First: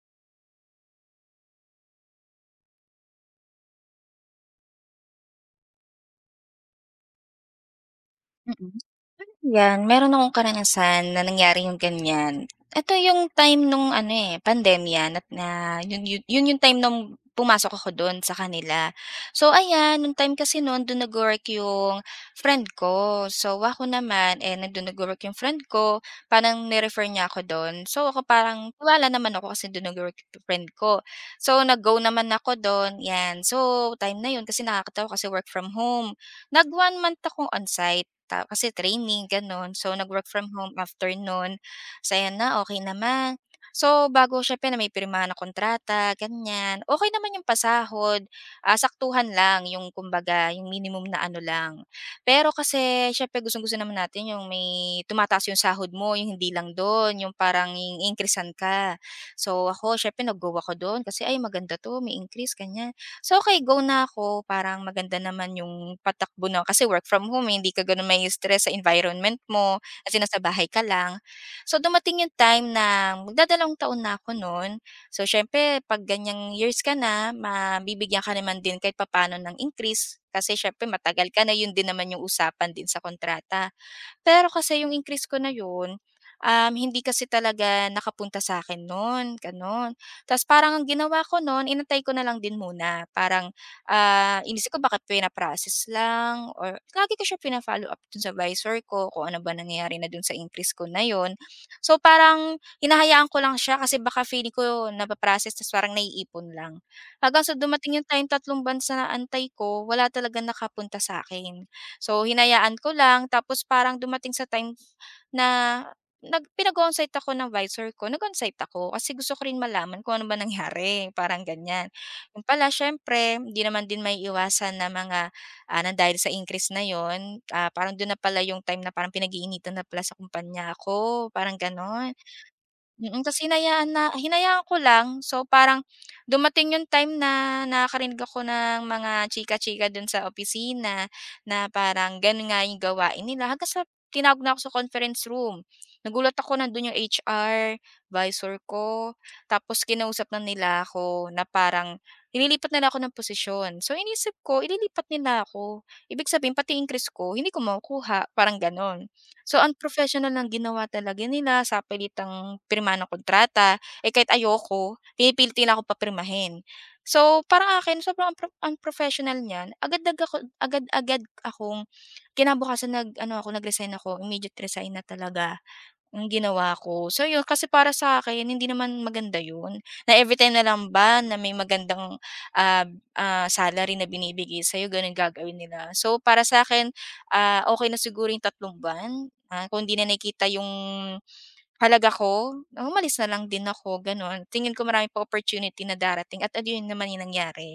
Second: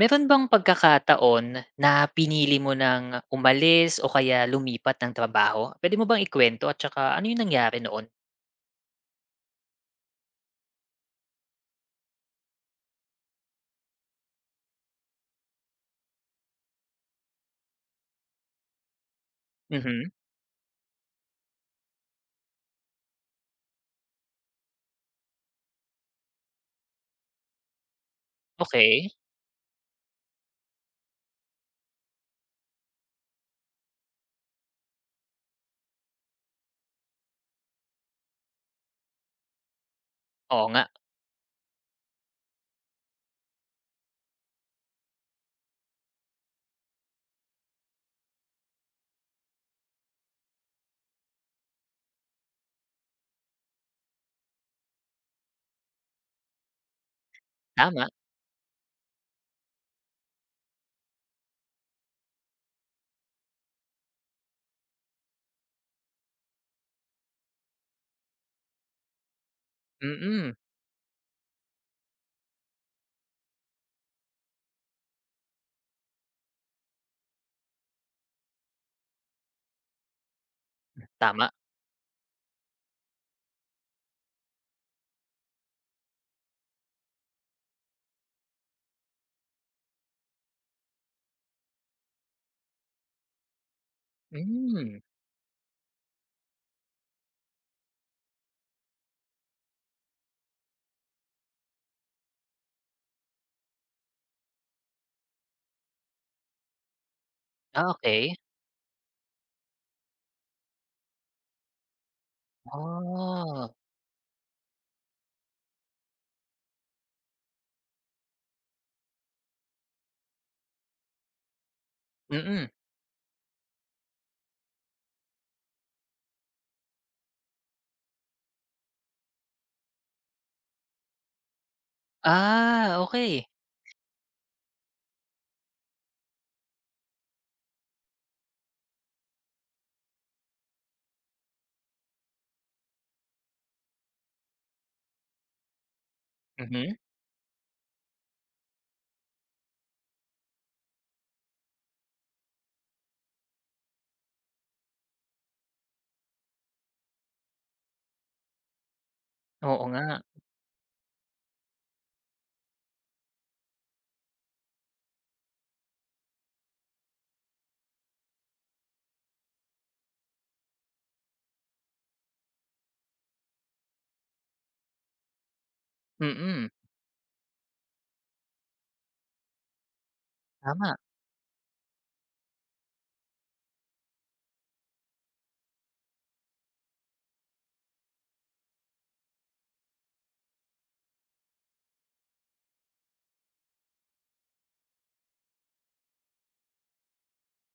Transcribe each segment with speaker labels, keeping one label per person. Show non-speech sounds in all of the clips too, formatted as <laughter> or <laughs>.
Speaker 1: Meron bang pagkakataon na pinili mo ng umalis o kaya lumipat ng trabaho? Pwede mo bang ikwento at tsaka ano yung nangyari noon?
Speaker 2: Mm, Yan, meron akong karanasan na nangyari yung ganyan. Eto yung time nung ano, eh, pandemya na yun yun yun yung time nung pumasok ako dun sa kanila. So ayan,
Speaker 1: Mhm,
Speaker 2: nung time kasi nun dun nagwo-work yung friend ko. So ako naman, eh, nandun nagwo-work yung friend ko, parang nirefer refer niya ako dun. So ako parang tiwala
Speaker 1: okey.
Speaker 2: naman ako kasi dun nagwo-work yung friend ko. So nag-go naman ako dun, yan. So time na yun kasi nakakatawa kasi work from home. Nag 1 month akong on-site. Ta kasi training gano'n. So, nag-work from
Speaker 1: Oo
Speaker 2: home
Speaker 1: nga,
Speaker 2: after no'n. So, na, okay naman. So, bago siyempre na may pirmahan na kontrata, ganyan, okay naman yung pasahod, saktuhan lang yung kumbaga yung minimum na ano lang. Pero kasi siyempre gustong-gusto naman natin yung may tumataas yung sahod mo, yung hindi lang dun, yung parang
Speaker 1: tama.
Speaker 2: yung increasehan ka. So, ako siyempre nag-go ako dun kasi, "Ay maganda 'to, may increase," ganyan. So, okey go na ako parang maganda naman yung patakbo na kasi work from home, eh, hindi ka gano'n may stress sa environment mo kasi nasa
Speaker 1: Mm,
Speaker 2: bahay ka lang. So, dumating yung time na magdadalawang taon na ako no'n. So, siyempre 'pag ganyang years ka na mabibigyan ka naman din kahit papaano ng increase kasi siyempre matagal ka
Speaker 1: tama.
Speaker 2: na, 'yun din naman yung usapan din sa kontrata. Pero kasi yung increase ko na yun, hindi kasi talaga nakapunta sa akin nun, gano'n. Ta's parang ang ginawa ko nun, inantay ko na lang din muna. Parang, inisip ko baka
Speaker 1: Hmm,
Speaker 2: pina-process lang or lagi ko siya pina-follow up dun sa visor ko kung ano ba nangyayari na dun sa increase ko na yon. So, parang hinahayaan ko lang siya kasi baka feeling ko napa-process ta's parang naiipon lang. Hanggang sa
Speaker 1: ah,
Speaker 2: dumating yung time,
Speaker 1: okey.
Speaker 2: tatlong bansa na antay ko, wala talaga nakapunta sa akin. So, hinayaan ko lang tapos
Speaker 1: Ah,
Speaker 2: parang dumating sa time na pinag-o-onsite ako ng visor ko, nag-onsite ako kasi gusto ko rin malaman kung ano ba nangyari, parang ganyan. Yun pala
Speaker 1: mm.
Speaker 2: siyempre hindi naman din maiiwasan na mga, na dahil sa increase na yon parang dun na pala yung time na parang pinag-iinitan na pala sa kumpanya ako, parang gano'n.
Speaker 1: Ah,
Speaker 2: Tas
Speaker 1: okey.
Speaker 2: hinayaan na hinayaan ko lang. So, parang dumating yung time na nakakarinig ako ng mga chika-chika dun sa opisina na parang ganun nga yung gawain nila hanggang sa tinawag na ako sa conference room. Nagulat ako nandun yung
Speaker 1: Mhm,
Speaker 2: HR, visor ko, tapos kinausap na nila ako na parang nililipat nila ako ng posisyon. So, inisip ko ililipat nila ako. Ibig sabihin pati increase ko hindi ko makukuha, parang ganon. So,
Speaker 1: oo nga.
Speaker 2: unprofessional ng ginawa talaga nila sa pilitang pirma ng kontrata, eh, kahit ayoko, pinipilitan ako papirmahin. So, para akin sobrang unprofessional niyan. Agad-agad akong kinabukasan nag-ano ako, nag-resign ako, immediate resign na talaga. Ang
Speaker 1: Mm,
Speaker 2: ginawa ko. So yun, kasi para sa akin hindi naman maganda yun, na everytime na lang
Speaker 1: tama.
Speaker 2: ba na may magandang, ah, salary na binibigay sa'yo ganun gagawin nila. So para sa akin okay na siguro yung tatlong buwan, kung hindi na nakikita yung halaga ko, umalis na lang din ako gano'n. Tingin ko marami pa opportunity na darating at yun naman yung nangyari.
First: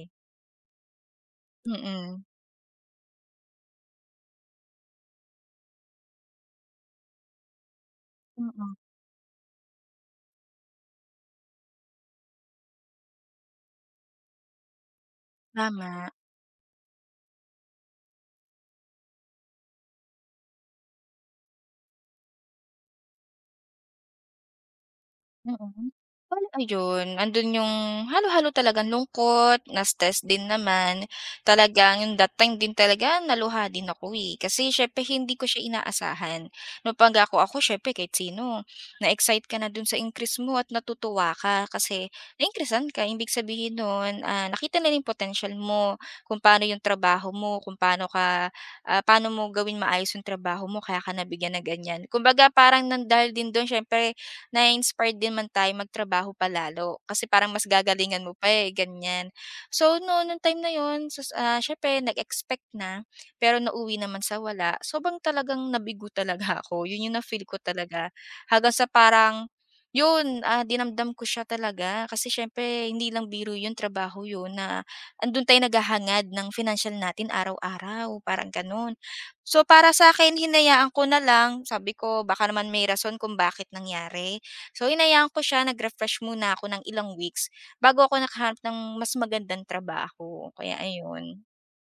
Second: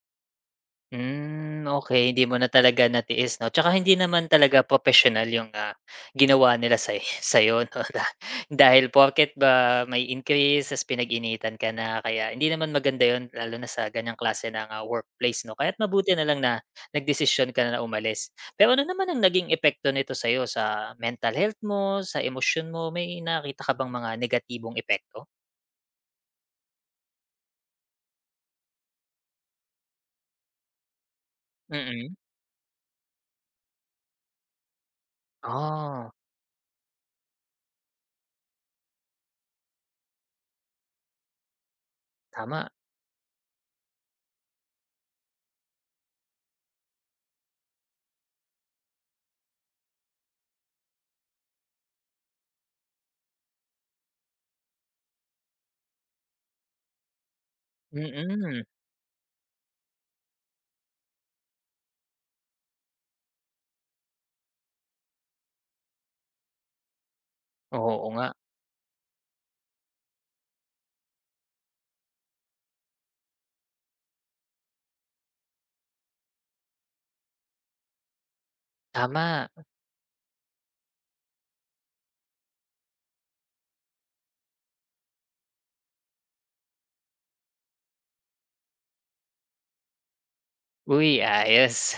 Speaker 1: Hmm, okay, hindi
Speaker 2: Mm,
Speaker 1: mo na talaga natiis 'no, tsaka hindi naman talaga professional yung, ginawa nila sa <laughs> sa'yo 'no, <laughs>
Speaker 2: mm,
Speaker 1: dahil porket ba may increase ta's pinag-initan ka na kaya hindi naman maganda yon, lalo na sa ganyang klase ng, workplace 'no, kaya't
Speaker 2: tama.
Speaker 1: mabuti na lang na nagdesisyon ka na na umalis. Pero ano naman ang naging epekto nito sa'yo sa mental health mo, sa emosyon mo, may nakita ka bang mga negatibong epekto?
Speaker 2: Mm. Bale ayun, andun yung halo-halo talagang lungkot, na stress din naman. Talagang yung
Speaker 1: Mm.
Speaker 2: that time din talaga naluha din ako, eh, kasi siyempre hindi ko siya
Speaker 1: Ah,
Speaker 2: inaasahan. No, pag ako siyempre kahit sino, na-excite ka na dun sa increase mo at natutuwa ka kasi
Speaker 1: tama.
Speaker 2: na-increasan ka. Ibig sabihin nun, nakita nila yung potensyal mo, kung paano yung trabaho mo, kung paano ka ah, paano mo gawin maayos yung trabaho mo kaya ka nabigyan ng ganyan. Kumbaga parang dahil din dun siyempre na-inspired din man tayo magtrabaho palalo kasi parang mas gagalingan mo pa,
Speaker 1: Mm.
Speaker 2: eh, ganyan. So, noon nung time na yun sus siyempre nag-expect na, pero nauwi naman sa wala, sobrang talagang nabigo talaga <laughs> ako. Yun yung na-feel ko
Speaker 1: Oo, oo
Speaker 2: talaga
Speaker 1: nga,
Speaker 2: hanggang sa parang yun, dinamdam ko siya talaga kasi siyempre hindi lang biro yun, trabaho yun na andun tayo naghahangad ng financial natin araw-araw, parang gano'n.
Speaker 1: tama.
Speaker 2: So, para sa'kin hinayaan ko na lang, sabi ko baka naman may rason kung bakit nangyari. So, hinayaan ko siya nag-refresh muna ako ng ilang weeks bago ako nakahanap ng mas magandang trabaho kaya
Speaker 1: Uy,
Speaker 2: ayun.
Speaker 1: ayos.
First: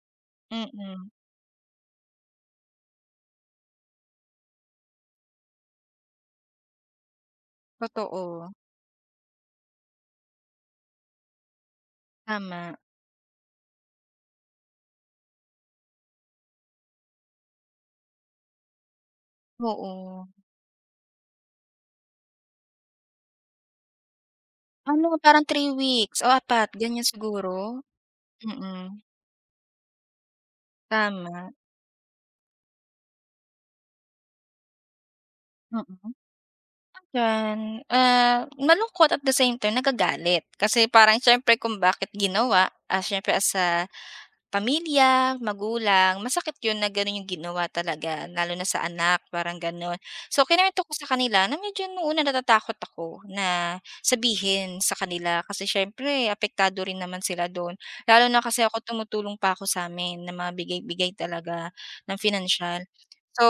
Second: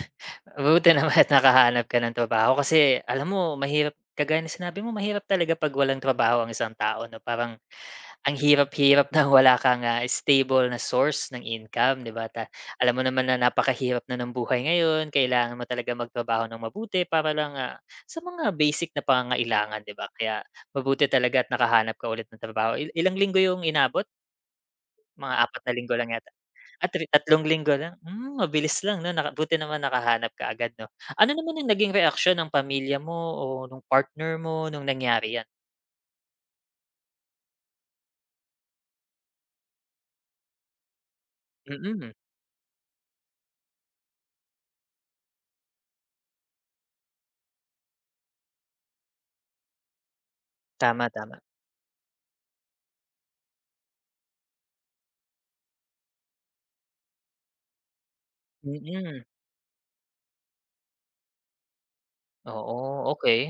Speaker 1: Buti
Speaker 2: Mm,
Speaker 1: naman at nakahanap ka ng trabaho kasi alam mo mahirap kagaya ng sinabi mo mahirap talaga 'pag walang trabaho ang isang tao 'no, parang ang
Speaker 2: totoo,
Speaker 1: hirap-hirap na wala kang, stable na source ng income, 'di ba? Ta
Speaker 2: tama,
Speaker 1: alam mo naman na napakahirap na ng buhay ngayon, kailangan mo talaga magtrabaho ng mabuti para lang, sa mga basic na pangangailangan, 'di ba?
Speaker 2: oo.
Speaker 1: Kaya mabuti talaga at nakahanap ka ulit ng trabaho. Ilang linggo yung inabot?
Speaker 2: Ano
Speaker 1: Mga
Speaker 2: parang
Speaker 1: apat
Speaker 2: three
Speaker 1: na linggo lang
Speaker 2: weeks o
Speaker 1: yata?
Speaker 2: apat
Speaker 1: Ah,
Speaker 2: ganyan
Speaker 1: tatlong
Speaker 2: siguro?
Speaker 1: linggo lang, hmm, mabilis
Speaker 2: Mm,
Speaker 1: lang 'no, buti naman nakahanap ka agad 'no. Ano
Speaker 2: tama,
Speaker 1: naman ang naging reaksyon ng pamilya mo o nung partner mo nung nangyari 'yan?
Speaker 2: mm. Yan, malungkot at the same time nagagalit. Kasi parang siyempre kung bakit
Speaker 1: Mm,
Speaker 2: ginawa, siyempre as a pamilya, magulang, masakit 'yun na gano'n 'yung ginawa talaga lalo na sa anak, parang gano'n. So kinuwento ko sa
Speaker 1: tama, tama.
Speaker 2: kanila na medyo nung una natatakot ako na sabihin sa kanila kasi siyempre apektado rin naman sila do'n. Lalo na kasi ako
Speaker 1: Mm,
Speaker 2: tumutulong pa ako sa sa'min na mga bigay-bigay talaga ng financial.
Speaker 1: oo, okey.
Speaker 2: So,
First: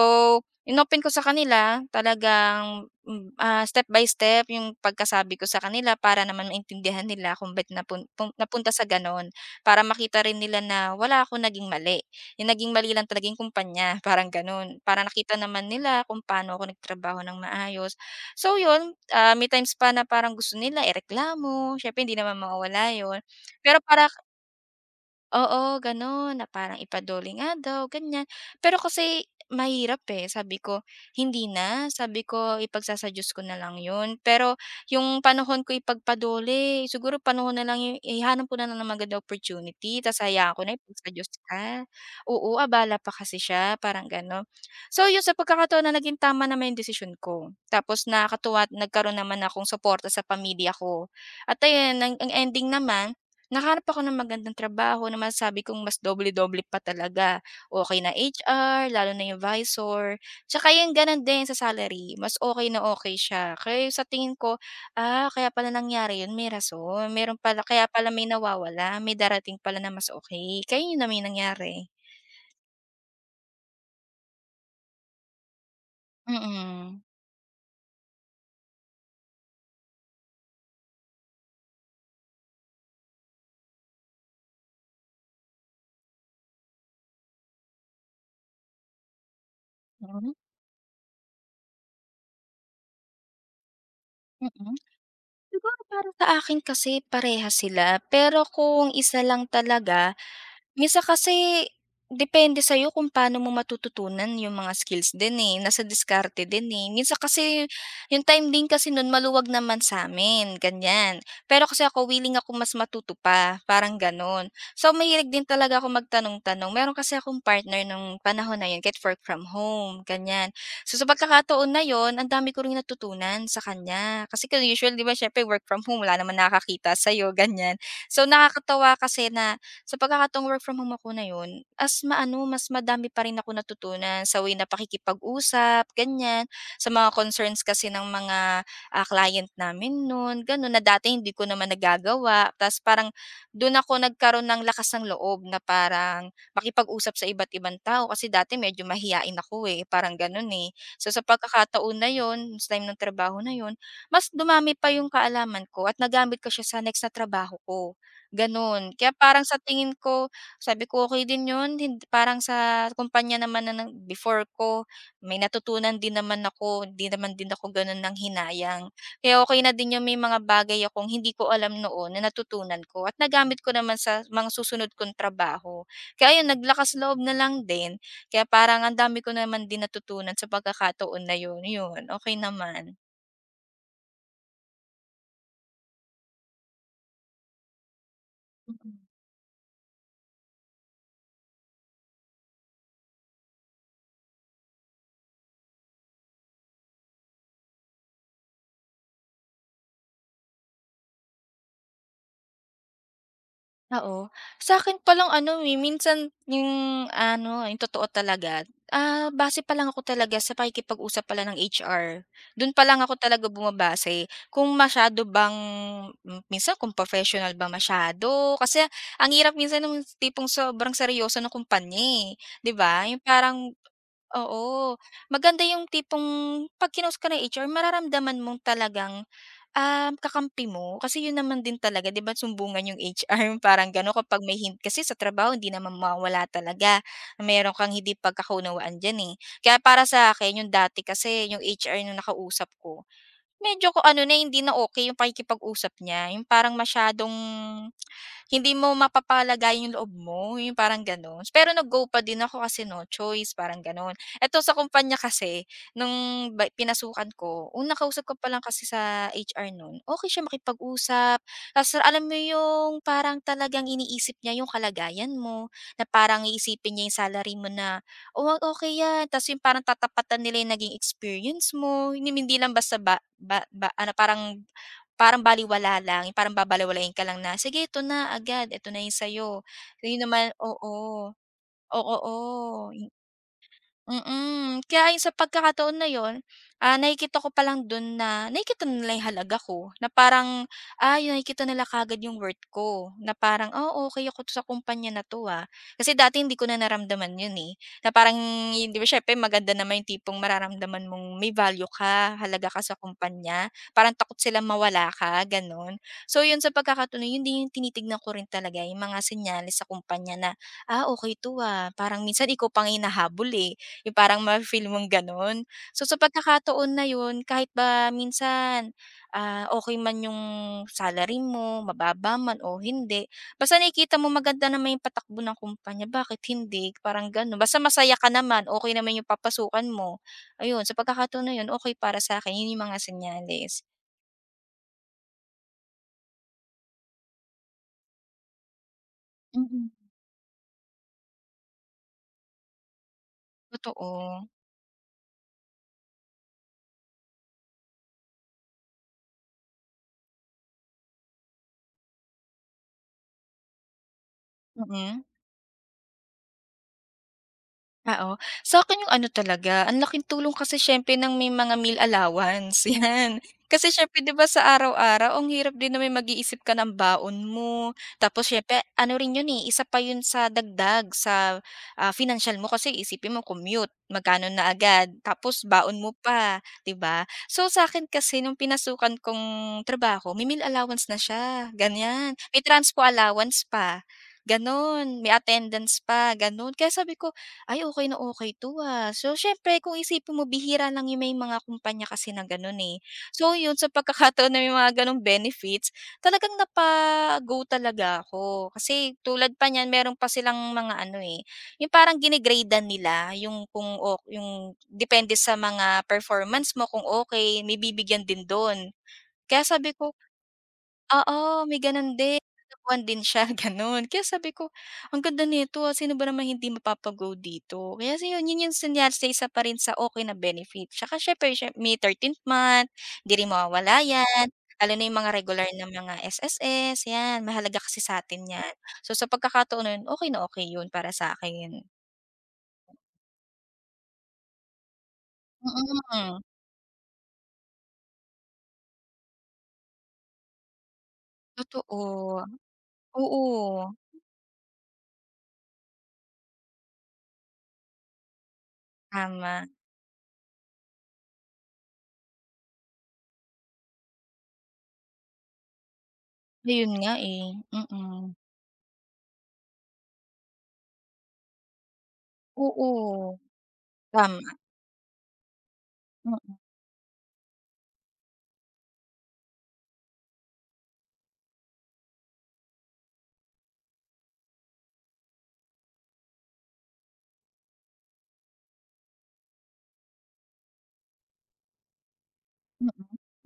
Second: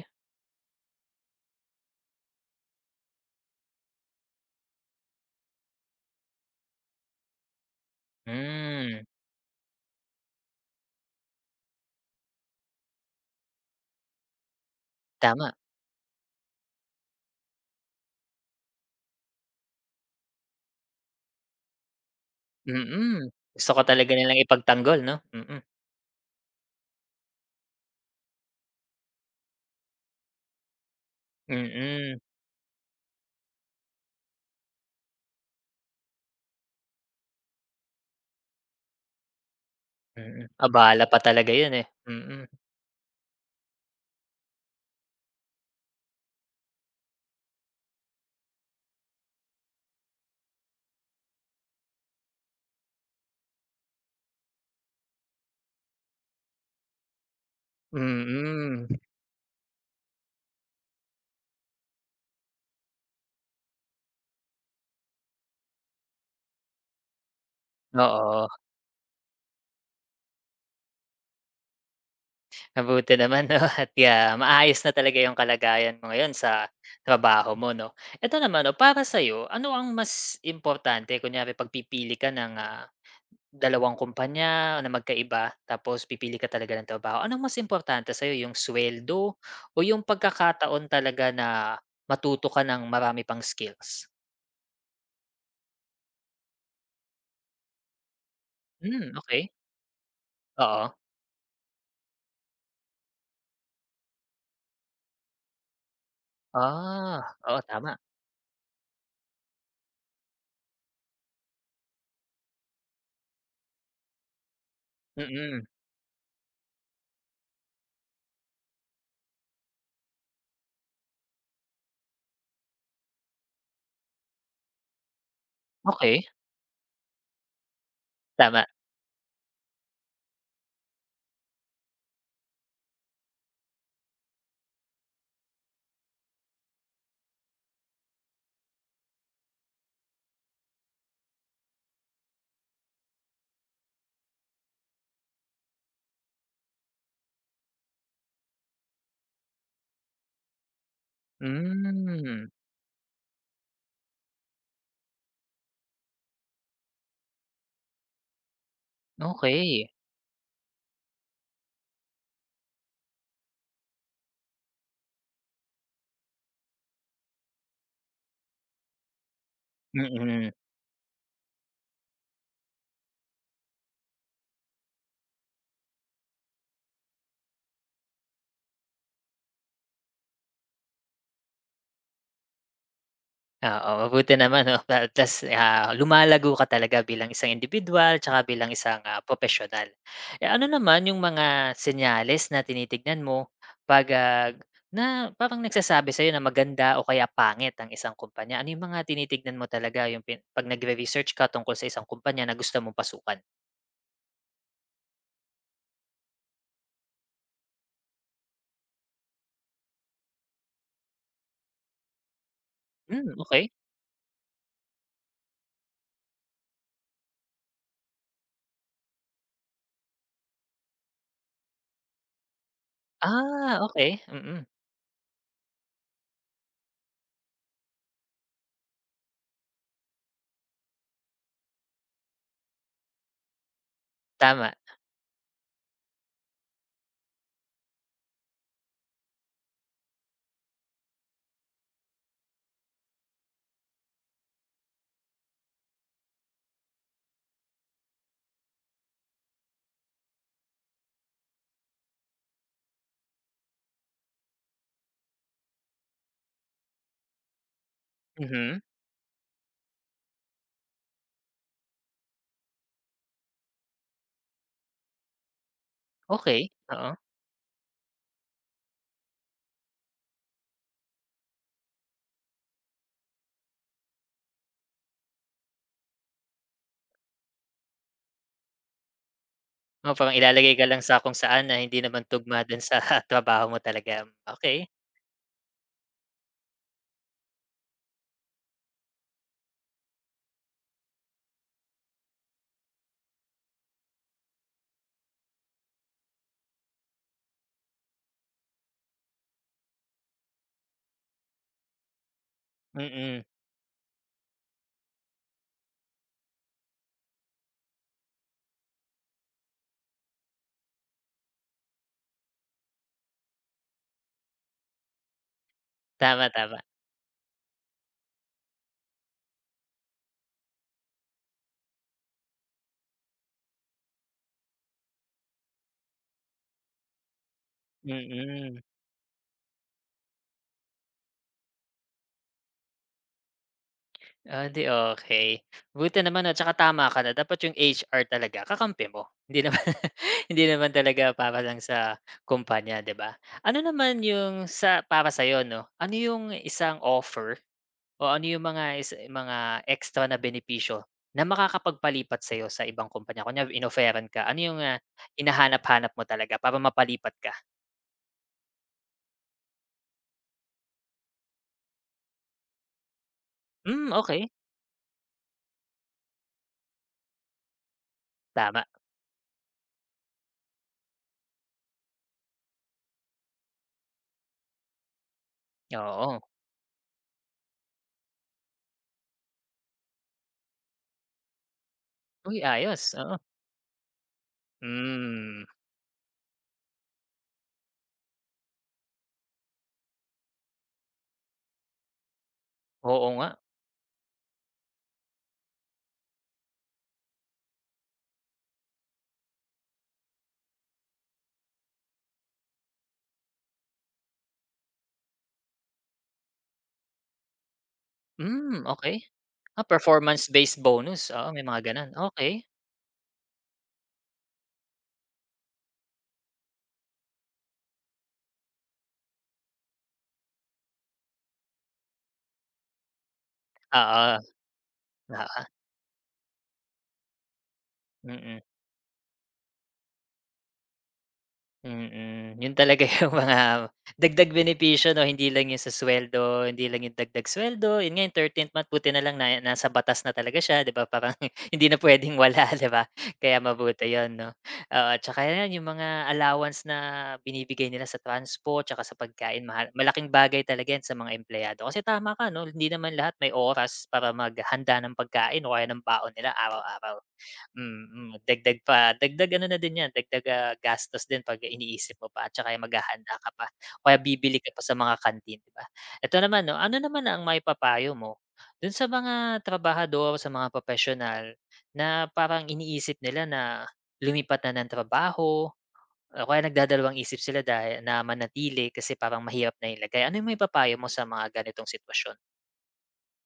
Speaker 2: Inopen ko sa kanila talagang, step by step yung pagkasabi ko sa kanila para naman maintindihan nila kung ba't napunta sa
Speaker 1: Hmm,
Speaker 2: gano'n. Para makita rin nila na wala ako naging mali, yung naging mali lang talaga yung kumpanya, <laughs> parang gano'n. Para nakita
Speaker 1: tama,
Speaker 2: naman nila kung paano ako nagtrabaho ng maayos. So yun, may times pa na parang gusto nila ireklamo, siyempre hindi naman mawawala yun.
Speaker 1: mm. Gusto
Speaker 2: Pero
Speaker 1: ka
Speaker 2: para
Speaker 1: talaga nilang ipagtanggol 'no? Mm,
Speaker 2: Oo, gano'n, na parang ipa-DOLE nga daw, ganyan. Pero kasi mahirap, eh, sabi ko, "Hindi na,"
Speaker 1: mm,
Speaker 2: sabi ko, "ipagsasa Diyos ko na lang 'yun." Pero yung panahon ko ipagpadole dole siguro panahon na lang yung ihanap ko na lang ng magandang opportunity ta's
Speaker 1: mm.
Speaker 2: hayaan ko na
Speaker 1: Abala
Speaker 2: ipagsa
Speaker 1: pa
Speaker 2: Diyos
Speaker 1: talaga 'yun,
Speaker 2: ka.
Speaker 1: eh, mm,
Speaker 2: Oo, abala pa kasi siya, parang gano'n. So, 'yun sa pagkakataon na naging tama naman yung desisyon ko. Tapos nakakatuwa at nagkaroon naman akong suporta sa pamilya ko. At ayan, ang ending naman. Nakahanap ako ng magandang trabaho na masasabi kong mas doble-doble pa talaga. Okay na
Speaker 1: mm,
Speaker 2: HR, lalo na yung visor, tsaka yung gano'n din sa salary, mas okay na okay siya. Kaya sa tingin ko, kaya pala nangyari 'yun, may rason. Meron pala kaya pala may
Speaker 1: oo.
Speaker 2: nawawala, may darating pala na mas okay kaya 'yun naman yung nangyari.
Speaker 1: Mabuti naman 'no <laughs> at ya maayos na talaga yung kalagayan mo ngayon sa
Speaker 2: Mm.
Speaker 1: trabaho mo 'no. Eto naman 'no, para sa'yo ano ang mas importante kunyari 'pag pipili ka ng, dalawang kumpanya na magkaiba tapos pipili ka talaga ng trabaho, anong mas importante sa'yo yung sweldo o yung
Speaker 2: Mhm,
Speaker 1: pagkakataon talaga na matuto ka ng marami pang skills?
Speaker 2: mm. Siguro para sa akin kasi parehas sila, pero kung
Speaker 1: Hmm,
Speaker 2: isa lang
Speaker 1: okay.
Speaker 2: talaga.
Speaker 1: Oo.
Speaker 2: Minsan kasi depende sa'yo kung paano mo matututunan yung mga skills din, eh, nasa diskarte din, eh. Minsan
Speaker 1: Ah, oo,
Speaker 2: kasi
Speaker 1: tama.
Speaker 2: yung time din kasi nun maluwag naman sa sa'min, ganyan. Pero kasi ako willing ako mas matuto pa, parang gano'n. So, mahilig din
Speaker 1: Mm,
Speaker 2: talaga ako magtanong-tanong. Meron kasi akong partner nung panahon na yun kahit work from home, ganyan. So, sa pagkakataon na yun, ang dami ko ring natutunan sa kanya. Kasi usual, 'di ba, siyempre work from home, wala
Speaker 1: okay.
Speaker 2: naman nakakakita sa'yo, ganyan. So,
Speaker 1: Tama.
Speaker 2: nakakatuwa kasi na sa pagkakataong work from home ako na yun, as maano, mas madami pa rin ako natutunan sa way na pakikipag-usap, ganyan. Sa mga concerns kasi ng mga, client namin nun, ganun, na dati hindi ko naman nagagawa. Ta's parang dun ako nagkaroon ng lakas ng loob na parang makipag-usap sa iba't ibang tao kasi dati medyo mahiyain ako, eh, parang ganun, eh. So, sa pagkakataon na
Speaker 1: Hmm, okey.
Speaker 2: yun, sa time ng trabaho na yun, mas dumami pa yung kaalaman ko at nagamit ko siya sa next na trabaho ko. Gano'n. Kaya
Speaker 1: Mm.
Speaker 2: parang sa
Speaker 1: Okay.
Speaker 2: tingin ko, sabi ko, "Okey din 'yun." Parang sa kumpanya naman na nag before ko, may natutunan din naman ako, hindi naman din ako gano'n nanghinayang. Kaya okay na din 'yung may mga
Speaker 1: Mm-mm.
Speaker 2: bagay akong hindi ko alam noon na natutunan ko at nagamit ko naman sa mga susunod kong trabaho. Kaya yun naglakas loob na lang din. Kaya parang ang dami ko naman din natutunan sa pagkakataon na 'yun, 'yun, okay naman.
Speaker 1: Oo, mabuti naman 'no, <laughs> tas, lumalago ka talaga bilang isang individual, tsaka bilang isang, propesyonal. Eh, ano naman yung mga senyales na tinitignan mo 'pag, na parang nagsasabi sa'yo na maganda o kaya pangit ang isang kumpanya? Ano yung mga tinitignan mo talaga yung 'pag nagre-research ka tungkol sa isang kumpanya na gusto mong pasukan?
Speaker 2: Oo. Sa'kin palang ano, eh, minsan yung ano, yung totoo talaga, base pa lang ako talaga sa pakikipag-usap pala ng HR. Dun pa lang ako
Speaker 1: Hmm,
Speaker 2: talaga
Speaker 1: okay.
Speaker 2: bumabase kung masyado bang minsan kung professional ba masyado. Kasi ang hirap minsan nung tipong sobrang seryoso ng kumpanya, eh, 'di ba? Yung parang
Speaker 1: Ah, okey, mm,
Speaker 2: oo, maganda yung tipong 'pag kinausap ka ng HR mararamdaman mong talagang kakampi mo kasi yun naman din talaga 'di ba sumbungan yung HR <laughs> parang gano'n kapag may
Speaker 1: tama.
Speaker 2: hint kasi sa trabaho hindi naman mawala talaga, meron kang hindi pagkakaunawaan diyan, eh. Kaya para sa'kin yung dati kasi yung HR nung nakausap ko, medyo ko ano na eh, hindi na okay yung pakikipag-usap niya, yung parang masyadong hindi mo mapapalagay yung loob mo, yung parang gano'n. Pero nag-go pa din ako kasi no choice, parang gano'n. Eto sa kumpanya kasi nung ba pinasukan ko, unang kausap ko pa lang
Speaker 1: Mhm,
Speaker 2: kasi sa HR noon. Okay siya makipag-usap. Ta's alam mo yung parang talagang iniisip niya yung kalagayan mo, na parang
Speaker 1: okay.
Speaker 2: iisipin niya
Speaker 1: Oo.
Speaker 2: yung salary mo na, "Oh, okey 'yan." Ta's yung parang tatapatan nila yung naging experience mo, yung hindi lang basta ba ba ba ano, parang parang balewala lang, parang babalewalain ka lang na, "Sige ito na agad, ito na 'yung sa'yo." So,
Speaker 1: Oo,
Speaker 2: yun
Speaker 1: parang
Speaker 2: naman
Speaker 1: ilalagay ka
Speaker 2: oo.
Speaker 1: lang sa kung saan na hindi
Speaker 2: Oo,
Speaker 1: naman tugma dun
Speaker 2: oo.
Speaker 1: sa <laughs> trabaho mo talaga, okay.
Speaker 2: Mm, kaya ayun sa pagkakataon na yun, nakikita ko pa lang dun na nakikita nila yung halaga ko na parang, yun nakikita nila kagad yung worth ko na parang, "Oh, okay ako to sa kumpanya na 'to, ah." Kasi dati hindi ko na naramdaman yun, eh, na parang hindi ba siyempre maganda naman yung tipong mararamdaman mong may value ka, halaga ka sa
Speaker 1: Mm,
Speaker 2: kumpanya, parang takot sila mawala ka, gano'n. So, yun sa pagkakataon na yun din yung tinitignan ko rin talaga yung mga senyales sa kumpanya na, "Ah, okey 'to, ah." Parang minsan ikaw pa hinahabol, eh, yung parang mafi-feel mong gano'n. So, sa
Speaker 1: tama, tama.
Speaker 2: pagkakataon na yun kahit ba minsan, okey man yung salary mo, mababa man o hindi, basta nakikita mo maganda naman yung patakbo ng kumpanya, bakit hindi? Parang gano'n. Basta masaya ka naman,
Speaker 1: Mm.
Speaker 2: okey naman yung papasukan mo, ayun. Sa pagkakataon na yun, okey para sa akin yun yung mga senyales.
Speaker 1: Ah, 'di okey. Buti naman at saka tama ka na dapat yung HR talaga kakampi mo. Hindi <laughs> naman
Speaker 2: Mm.
Speaker 1: hindi naman talaga para lang sa kumpanya, 'di ba? Ano naman
Speaker 2: Totoo,
Speaker 1: yung sa para sa'yo 'no, ano yung isang offer o ano yung mga mga extra na benepisyo na makakapagpalipat sa'yo sa ibang kumpanya? Kunyari in-offeran ka, ano yung,
Speaker 2: mm.
Speaker 1: hinahanap-hanap mo talaga para mapalipat ka?
Speaker 2: Oo. Sa akin yung ano talaga, ang laking tulong kasi siyempre ng may mga meal allowance, <laughs> 'yan. Kasi
Speaker 1: Hmm,
Speaker 2: siyempre 'di ba
Speaker 1: okey,
Speaker 2: sa araw-araw ang hirap din na may mag-iisip ka ng baon mo. Tapos siyempre
Speaker 1: tama.
Speaker 2: ano rin yun, eh, isa pa yun sa dagdag sa, financial mo kasi isipin mo commute, magkano na agad, tapos baon mo
Speaker 1: Oo.
Speaker 2: pa, 'di ba? So sa akin kasi nung pinasukan kong trabaho may meal allowance na siya, ganyan.
Speaker 1: Uy,
Speaker 2: May transpo
Speaker 1: ayos, oo.
Speaker 2: allowance pa, gano'n. May
Speaker 1: Hmm.
Speaker 2: attendance pa, gano'n. Kaya sabi ko "Ay okay na okay 'to, ah." So siyempre kung isipin mo bihira lang yung may mga kumpanya kasi na gano'n, eh.
Speaker 1: Oo nga.
Speaker 2: So yun, sa pagkakataon na may mga gano'ng benefits, talagang napa-go talaga ako. Kasi tulad pa niyan meron pa silang mga ano, eh, yung parang nila yung kung o yung depende sa mga performance mo kung okay, may bibigyan din
Speaker 1: Hmm,
Speaker 2: do'n.
Speaker 1: okey.
Speaker 2: Kaya
Speaker 1: Ah,
Speaker 2: sabi ko
Speaker 1: performance-based bonus, oo,
Speaker 2: oo,
Speaker 1: may
Speaker 2: may
Speaker 1: mga gano'n,
Speaker 2: gano'n din,
Speaker 1: okey.
Speaker 2: nadapuan din siya <laughs> gano'n. Kaya sabi ko, "Ang ganda nito, ah, sino ba naman hindi mapapa dito?" Kaya si yun, yun yung senyales na isa pa rin sa okay na benefit. Tsaka siyempre may 13th month, hindi rin mawawala
Speaker 1: Oo,
Speaker 2: yan, lalo na yung mga
Speaker 1: oo,
Speaker 2: regular na mga SSS, yan. Mahalaga kasi sa'tin
Speaker 1: mm.
Speaker 2: yan. So, sa pagkakataon na yun, okay na okay yun para sa'kin.
Speaker 1: Mm, yun talaga <laughs> yung mga dagdag benepisyo 'no, hindi lang yung sa
Speaker 2: Mm,
Speaker 1: suweldo, hindi lang yung dagdag suweldo, yun nga yung 13th month buti na lang na nasa batas na talaga siya 'di ba, parang <laughs> hindi na puwedeng
Speaker 2: totoo.
Speaker 1: wala 'di ba, kaya
Speaker 2: Oo,
Speaker 1: mabuti yun 'no. Oo, tsaka yan yung mga allowance na binibigay nila sa transport tsaka sa pagkain
Speaker 2: tama.
Speaker 1: mahal malaking bagay talaga yan sa mga empleyado. Kasi tama ka 'no, hindi naman lahat may oras para maghanda ng pagkain o kaya ng baon nila
Speaker 2: Ayun nga,
Speaker 1: araw-araw.
Speaker 2: eh,
Speaker 1: Mm,
Speaker 2: mm.
Speaker 1: mm, dagdag pa dagdag ano na din 'yan, dagdag, gastos din 'pag iniisip mo pa at saka yung
Speaker 2: Oo.
Speaker 1: maghahanda ka pa o kaya
Speaker 2: Tama,
Speaker 1: bibili ka pa sa mga kantin, 'di ba?
Speaker 2: mm,
Speaker 1: Ito
Speaker 2: mm.
Speaker 1: naman 'no, ano naman ang maipapayo mo dun sa mga trabahador, sa mga propesyonal na parang iniisip nila na lumipat na ng trabaho o kaya nagdadalawang isip sila dahil na manatili kasi parang mahirap na yung lagay. Ano yung maipapayo mo sa mga ganitong sitwasyon?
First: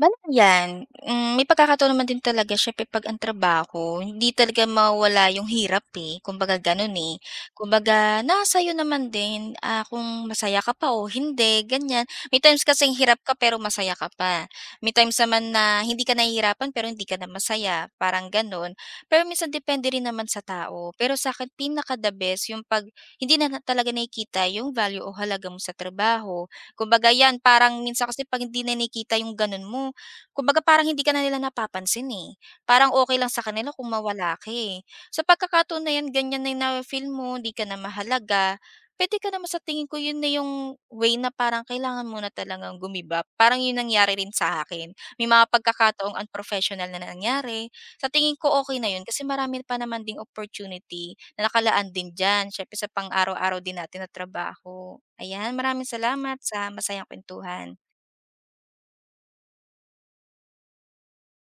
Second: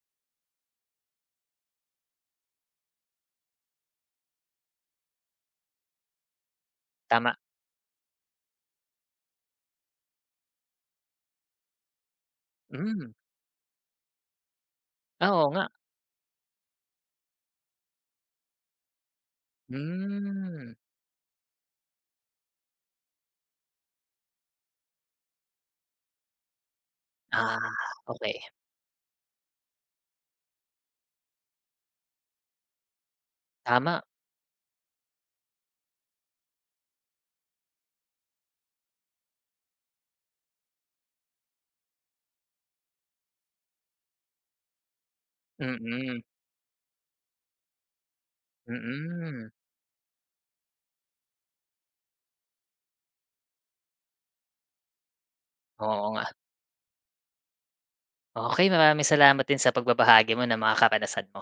Speaker 2: Bale yan, hmm, may pagkakataon naman din talaga siyempre 'pag ang trabaho hindi talaga mawala yung hirap, eh, kumbaga gano'n, eh.
Speaker 1: Tama.
Speaker 2: Kumbaga nasa sa'yo naman din, kung masaya ka pa o hindi, ganyan. May times kasing
Speaker 1: Hmm,
Speaker 2: hirap ka pero masaya ka pa. May times
Speaker 1: ah, oo
Speaker 2: naman
Speaker 1: nga.
Speaker 2: na hindi ka nahihirapan pero hindi ka na masaya, parang gano'n. Pero minsan depende rin naman sa
Speaker 1: Hmm,
Speaker 2: tao. Pero sa'kin pinaka the best yung 'pag hindi na na- talaga nakikita yung value o halaga mo sa trabaho. Kumbaga 'yan,
Speaker 1: ah,
Speaker 2: parang minsan kasi
Speaker 1: okay,
Speaker 2: 'pag hindi na nakikita yung gano'n mo kumbaga parang hindi ka na nila napapansin, eh. Parang okay lang sa kanila kung
Speaker 1: tama.
Speaker 2: mawala ka, eh. Sa pagkakataon na 'yan ganyan na 'yung nafi-feel mo, hindi ka na mahalaga, puwede ka naman sa tingin ko 'yun na 'yung way na parang kailangan mo na talagang give. Parang 'yun nangyari rin sa akin. May mga pagkakataong
Speaker 1: Mm,
Speaker 2: unprofessional na nangyari. Sa tingin ko okay na 'yun kasi
Speaker 1: mm.
Speaker 2: marami pa naman ding opportunity na nakalaan din diyan, siyempre sa pang-araw-araw din natin na trabaho. Ayan, maraming
Speaker 1: Oo nga.
Speaker 2: salamat sa masayang kuwentuhan.
Speaker 1: Okay, maraming salamat din sa pagbabahagi mo ng mga karanasan mo.